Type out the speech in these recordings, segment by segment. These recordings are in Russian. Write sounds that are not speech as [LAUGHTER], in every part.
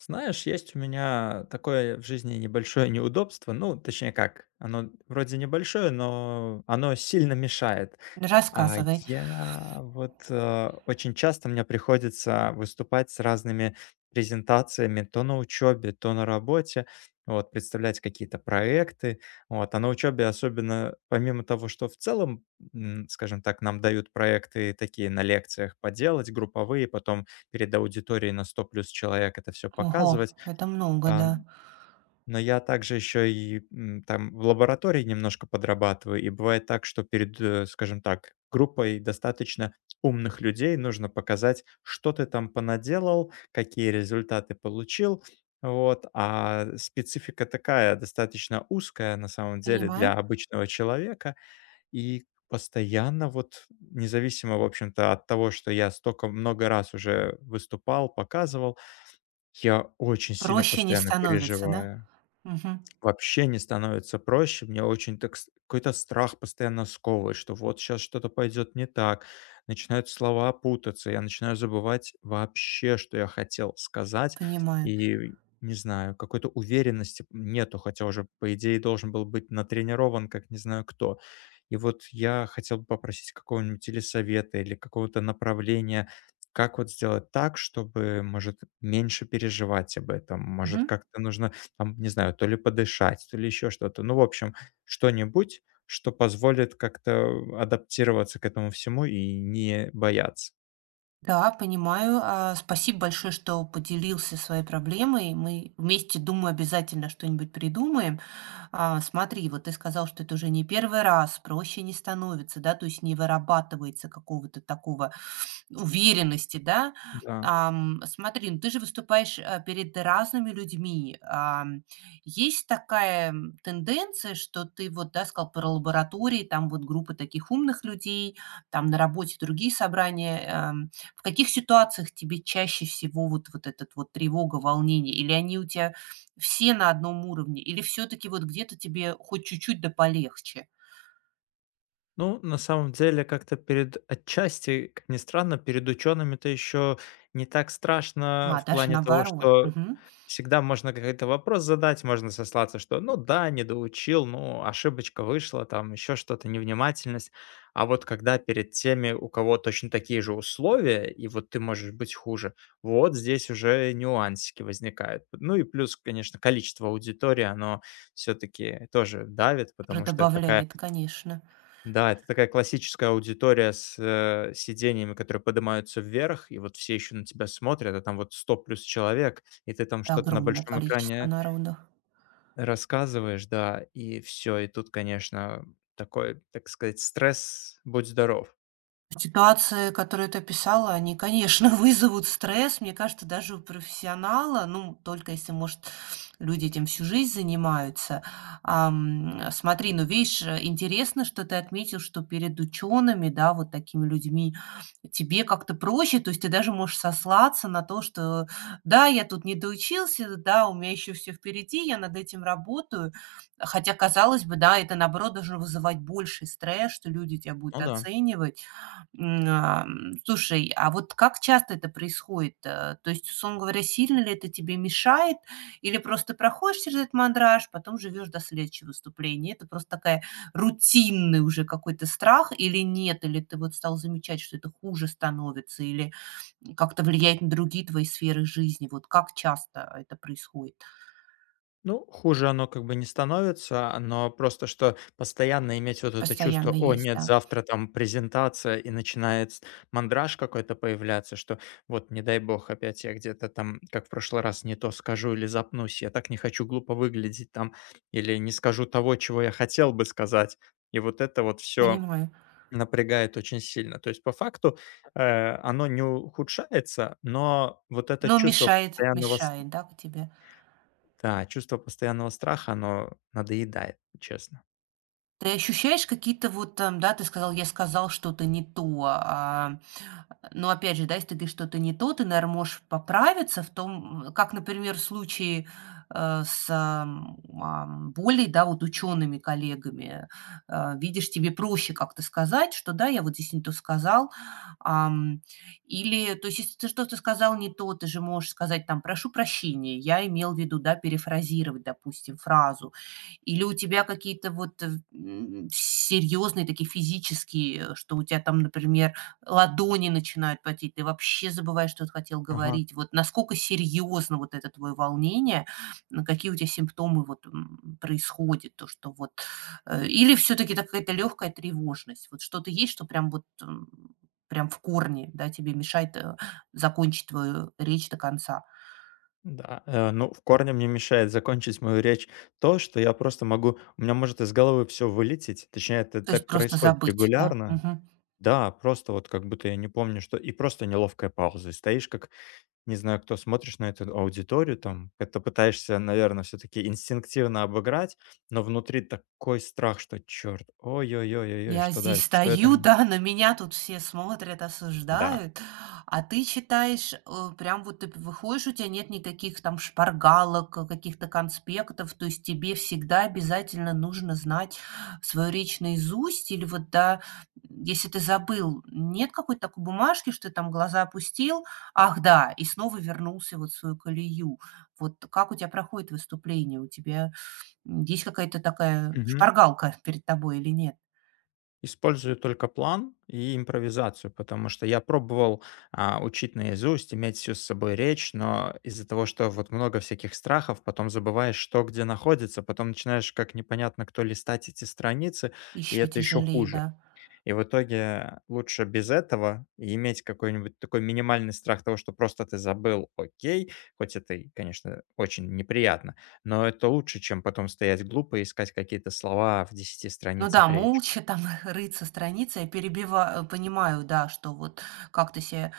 Знаешь, есть у меня такое в жизни небольшое неудобство. Ну, точнее как, оно вроде небольшое, но оно сильно мешает. А Рассказывай. я вот, очень часто мне приходится выступать с разными презентациями то на учебе, то на работе, вот, представлять какие-то проекты, вот. А на учебе особенно, помимо того, что в целом, скажем так, нам дают проекты такие на лекциях поделать, групповые, потом перед аудиторией на 100 плюс человек это все Ого, показывать. это много, А да. но я также еще и, там в лаборатории немножко подрабатываю, и бывает так, что перед, скажем так, группой достаточно умных людей нужно показать, что ты там понаделал, какие результаты получил. Вот, а специфика такая, достаточно узкая на самом деле для Понимаю. обычного человека, и постоянно вот, независимо, в общем-то, от того, что я столько много раз уже выступал, показывал, я очень сильно Проще не постоянно становится, да? переживаю. Мгм. Вообще не становится проще. Мне очень так с какой-то страх постоянно сковывает, что вот сейчас что-то пойдет не так. Начинают слова путаться, я начинаю забывать вообще, что я хотел сказать. Понимаю. И не знаю, какой-то уверенности нету, хотя уже, по идее, должен был быть натренирован, как не знаю кто. И вот я хотел бы попросить какого-нибудь или совета, или какого-то направления, как вот сделать так, чтобы, может, меньше переживать об этом. Может, Мгм. как-то нужно там, не знаю, то ли подышать, то ли еще что-то. Ну, в общем, что-нибудь, что позволит как-то адаптироваться к этому всему и не бояться. Да, понимаю. Спасибо большое, что поделился своей проблемой. Мы вместе, думаю, обязательно что-нибудь придумаем. Смотри, вот ты сказал, что это уже не первый раз, проще не становится, да, то есть не вырабатывается какого-то такого уверенности, да. Да. Смотри, ну ты же выступаешь перед разными людьми. Есть такая тенденция, что ты вот, да, сказал про лаборатории, там вот группы таких умных людей, там на работе другие собрания. В каких ситуациях тебе чаще всего вот этот вот тревога, волнение? Или они у тебя все на одном уровне или все таки вот где-то тебе хоть чуть-чуть, да полегче? Ну, на самом деле, как-то перед отчасти, как ни странно, перед учеными-то еще не так страшно в Даже плане того, наоборот, что мгм. всегда можно какой-то вопрос задать, можно сослаться, что ну да, не доучил, ну ошибочка вышла, там еще что-то, невнимательность. А вот когда перед теми, у кого точно такие же условия, и вот ты можешь быть хуже, вот здесь уже нюансики возникают. Ну и плюс, конечно, количество аудитории, оно все-таки тоже давит, Тоже потому что это такая добавляет, конечно, да, это такая классическая аудитория с, сиденьями, которые поднимаются вверх, и вот все еще на тебя смотрят, а там вот 100 плюс человек, и ты там что-то на огромное большом количество экране народу. рассказываешь, да, и все, и тут, конечно, такой, так сказать, стресс, будь здоров. Ситуации, которые ты описала, они, конечно, [LAUGHS] вызовут стресс, мне кажется, даже у профессионала, ну, только если, может, люди этим всю жизнь занимаются. Смотри, ну, видишь, интересно, что ты отметил, что перед учеными, да, вот такими людьми тебе как-то проще, то есть ты даже можешь сослаться на то, что, да, я тут не доучился, да, у меня еще все впереди, я над этим работаю. Хотя, казалось бы, да, это, наоборот, должно вызывать больший стресс, что люди тебя будут Ну да. оценивать. Слушай, а вот как часто это происходит? То есть, условно говоря, сильно ли это тебе мешает? Или просто проходишь через этот мандраж, потом живешь до следующего выступления? Это просто такая рутинный уже какой-то страх или нет? Или ты вот стал замечать, что это хуже становится или как-то влияет на другие твои сферы жизни? Вот как часто это происходит? Ну, хуже оно как бы не становится, но просто что постоянно иметь вот это чувство: Постоянно "О есть, нет, да? завтра там презентация", и начинает с мандраж какой-то появляться, что вот не дай бог опять я где-то там, как в прошлый раз, не то скажу или запнусь, я так не хочу глупо выглядеть там, или не скажу того, чего я хотел бы сказать. И вот это вот все Понимаю. напрягает очень сильно. То есть по факту, оно не ухудшается, но вот это Но чувство мешает, постоянного. мешает, да, к тебе? Да, чувство постоянного страха, оно надоедает, честно. Ты ощущаешь какие-то вот, там, да, ты сказал, я сказал что-то не то. Но опять же, да, если ты что-то не то, ты, наверное, можешь поправиться в том, как, например, в случае с более, да, вот учеными коллегами, видишь, тебе проще как-то сказать, что да, я вот здесь не то сказал, ам, или, то есть, если ты что-то сказал не то, ты же можешь сказать там, прошу прощения, я имел в виду, да, перефразировать, допустим, фразу, или у тебя какие-то вот серьезные такие физические, что у тебя там, например, ладони начинают потеть, ты вообще забываешь, что ты хотел Ага. говорить. Вот насколько серьезно вот это твое волнение, какие у тебя симптомы вот, происходят, то, что вот, или все-таки это какая-то легкая тревожность? Вот что-то есть, что прям вот, прям в корне, да, тебе мешает, закончить твою речь до конца? Да, ну, в корне мне мешает закончить мою речь то, что я просто могу у меня может из головы все вылететь. Точнее, это То есть так просто происходит забыть, да? регулярно. Мгм. Да, просто вот как будто я не помню, что и просто неловкая пауза. И стоишь как не знаю кто, смотришь на эту аудиторию там, это пытаешься, наверное, все таки инстинктивно обыграть, но внутри такой страх, что: "Черт, ой ой ой ой Я что здесь дальше, что я стою, [LAUGHS] там". да, на меня тут все смотрят, Да. осуждают, а ты читаешь, прям вот ты выходишь, у тебя нет никаких там шпаргалок, каких-то конспектов, то есть тебе всегда обязательно нужно знать свою речь наизусть или вот, да, если ты забыл, нет какой-то такой бумажки, что ты там глаза опустил, ах да, и снова вернулся вот в свою колею. Вот как у тебя проходит выступление? У тебя, есть какая-то такая Мгм. шпаргалка перед тобой или нет? Использую только план и импровизацию, потому что я пробовал, учить наизусть, иметь всю с собой речь, но из-за того, что вот много всяких страхов, потом забываешь, что где находится, потом начинаешь как непонятно кто листать эти страницы, и Еще это еще тяжелее, хуже. да. И в итоге лучше без этого и иметь какой-нибудь такой минимальный страх того, что просто ты забыл, окей, хоть это и, конечно, очень неприятно, но это лучше, чем потом стоять глупо и искать какие-то слова в десяти Ну да, страницах речи. молча там [LAUGHS] рыться страницы. Понимаю, да, что вот как ты себя,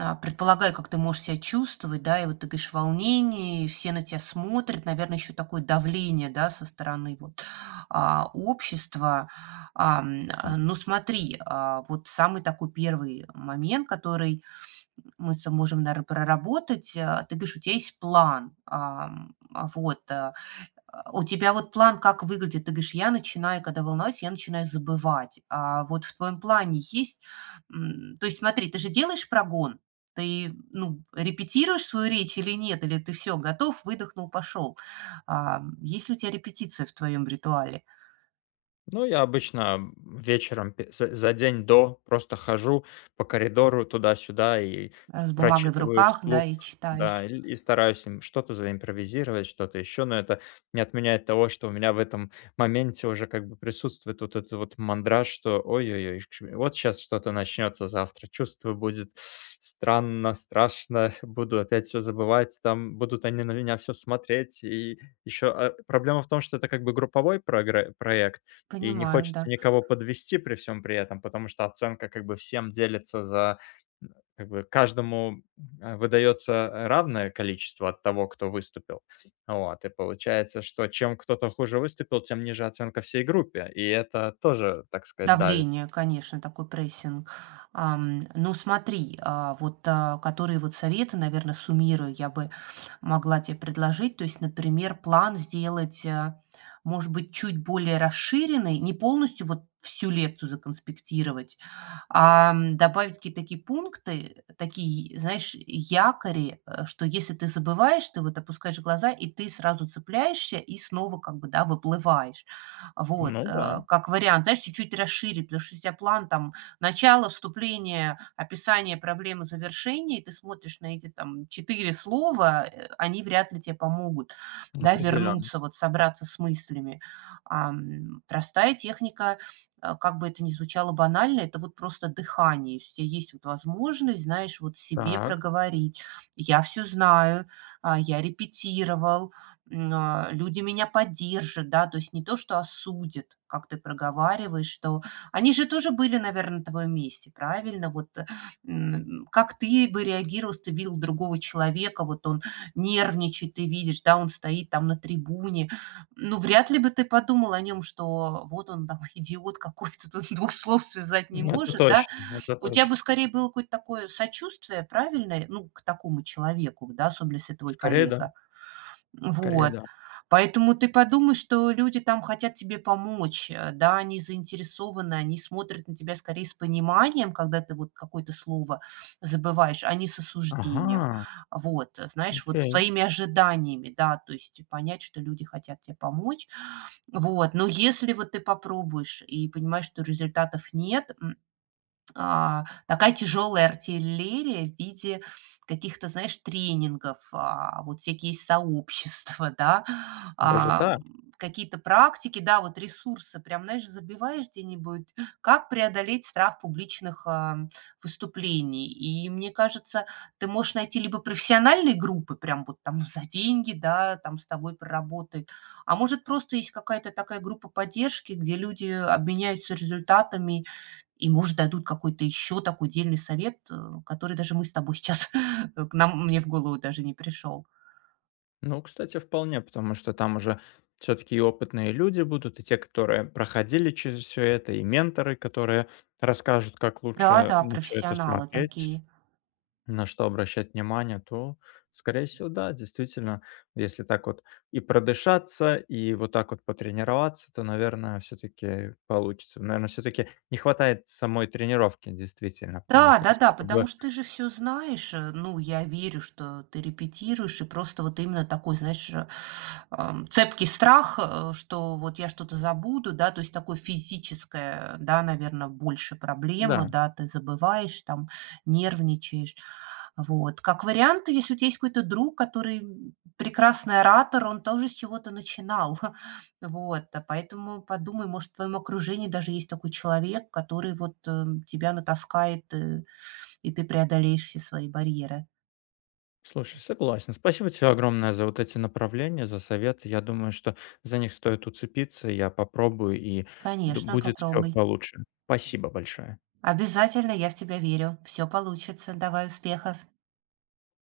предполагаю, как ты можешь себя чувствовать, да, и вот ты говоришь волнение, и все на тебя смотрят, наверное, еще такое давление, да, со стороны вот общества. Ну смотри, вот самый такой первый момент, который мы с тобой можем, наверное, проработать. Ты говоришь, у тебя есть план, ам, а, вот, а, У тебя вот план как выглядит? Ты говоришь: "Я начинаю, когда волнуюсь, я начинаю забывать". А вот в твоем плане есть, то есть смотри, ты же делаешь прогон, ты, ну, репетируешь свою речь или нет? Или ты все готов, выдохнул, пошел? Есть ли у тебя репетиция в твоем ритуале? Ну, я обычно вечером за день до просто хожу по коридору туда-сюда и С бумагой в прочитываю руках, да, вслух, и да, читаешь. И стараюсь им что-то заимпровизировать, что-то еще, но это не отменяет того, что у меня в этом моменте уже как бы присутствует вот этот вот мандраж, что ой-ой-ой, вот сейчас что-то начнется завтра, чувство будет странно, страшно, [LAUGHS] буду опять все забывать, там будут они на меня все смотреть, и еще проблема в том, что это как бы групповой проект, и не Понимаю, хочется да. никого подвести при всем при этом, потому что оценка как бы всем делится за м, как бы каждому, выдается равное количество от того, кто выступил. Вот, и получается, что чем кто-то хуже выступил, тем ниже оценка всей группе, и это тоже, так сказать, давит. Давление, конечно, такой прессинг. Ну смотри, вот, которые вот советы, наверное, суммирую, я бы могла тебе предложить. То есть, например, план сделать, может быть, чуть более расширенный, не полностью вот всю лекцию законспектировать, добавить какие-то такие пункты, такие, знаешь, якори, что если ты забываешь, ты вот опускаешь глаза, и ты сразу цепляешься и снова как бы, да, выплываешь. Вот, Ну да, как вариант, знаешь, чуть-чуть расширить, потому что у тебя план там начало, вступление, описание проблемы, завершение, и ты смотришь на эти там четыре слова, они вряд ли тебе помогут, да, определенно. вернуться, вот собраться с мыслями. Простая техника, как бы это ни звучало банально, это вот просто дыхание. Если у тебя есть вот возможность, знаешь, вот себе Так, проговорить: "Я все знаю, я репетировал, люди меня поддержат", да. То есть не то, что осудят, как ты проговариваешь, что они же тоже были, наверное, на твоем месте, правильно? Вот, как ты бы реагировал, если ты видел другого человека, вот он нервничает, ты видишь, да, он стоит там на трибуне. Ну, вряд ли бы ты подумал о нем, что вот он там [LAUGHS] идиот какой-то, тут 2 слов связать не ну это может, да. точно, это У тебя точно. бы скорее было какое-то такое сочувствие, правильное, ну, к такому человеку, да, особенно если твой Скорее да, коллега. скорее Вот. да. Поэтому ты подумай, что люди там хотят тебе помочь, да, они заинтересованы, они смотрят на тебя скорее с пониманием, когда ты вот какое-то слово забываешь, а не с осуждением. Ага, Вот, знаешь, вот с окей, твоими ожиданиями, да, то есть понять, что люди хотят тебе помочь. Вот, но если вот ты попробуешь и понимаешь, что результатов нет, такая тяжелая артиллерия в виде каких-то, знаешь, тренингов, вот всякие сообщества, [LAUGHS] да, даже так. Какие-то практики, да, вот ресурсы, прям, знаешь, забиваешь где-нибудь, как преодолеть страх публичных выступлений. И мне кажется, ты можешь найти либо профессиональные группы, прям вот там [LAUGHS] за деньги, да, там с тобой проработают, а может, просто есть какая-то такая группа поддержки, где люди обменяются результатами и, может, дадут какой-то еще такой дельный совет, который даже мы с тобой сейчас, [LAUGHS] к нам мне в голову даже не пришел. Ну, кстати, вполне, потому что там уже все-таки и опытные люди будут, и те, которые проходили через все это, и менторы, которые расскажут, как лучше Да-да, на все это профессионалы смотреть, такие. на что обращать внимание, то, скорее всего, да, действительно, если так вот и продышаться, и вот так вот потренироваться, то, наверное, все-таки получится. Наверное, все-таки не хватает самой тренировки, действительно, потому Да, что да-да, сколько потому бы, что ты же все знаешь. Ну, я верю, что ты репетируешь, и просто вот именно такой, знаешь, цепкий страх, что вот я что-то забуду, да, то есть такое физическое, да, наверное, больше проблема, да. да, ты забываешь, там, нервничаешь. Вот. Как вариант, если у тебя есть какой-то друг, который прекрасный оратор, он тоже с чего-то начинал. [LAUGHS] Вот, а поэтому подумай, может, в твоем окружении даже есть такой человек, который вот, тебя натаскает, и ты преодолеешь все свои барьеры. Слушай, согласен. Спасибо тебе огромное за вот эти направления, за советы. Я думаю, что за них стоит уцепиться. Я попробую, и Конечно, будет все попробуй. получше. Спасибо большое. Обязательно, я в тебя верю. Все получится. Давай успехов.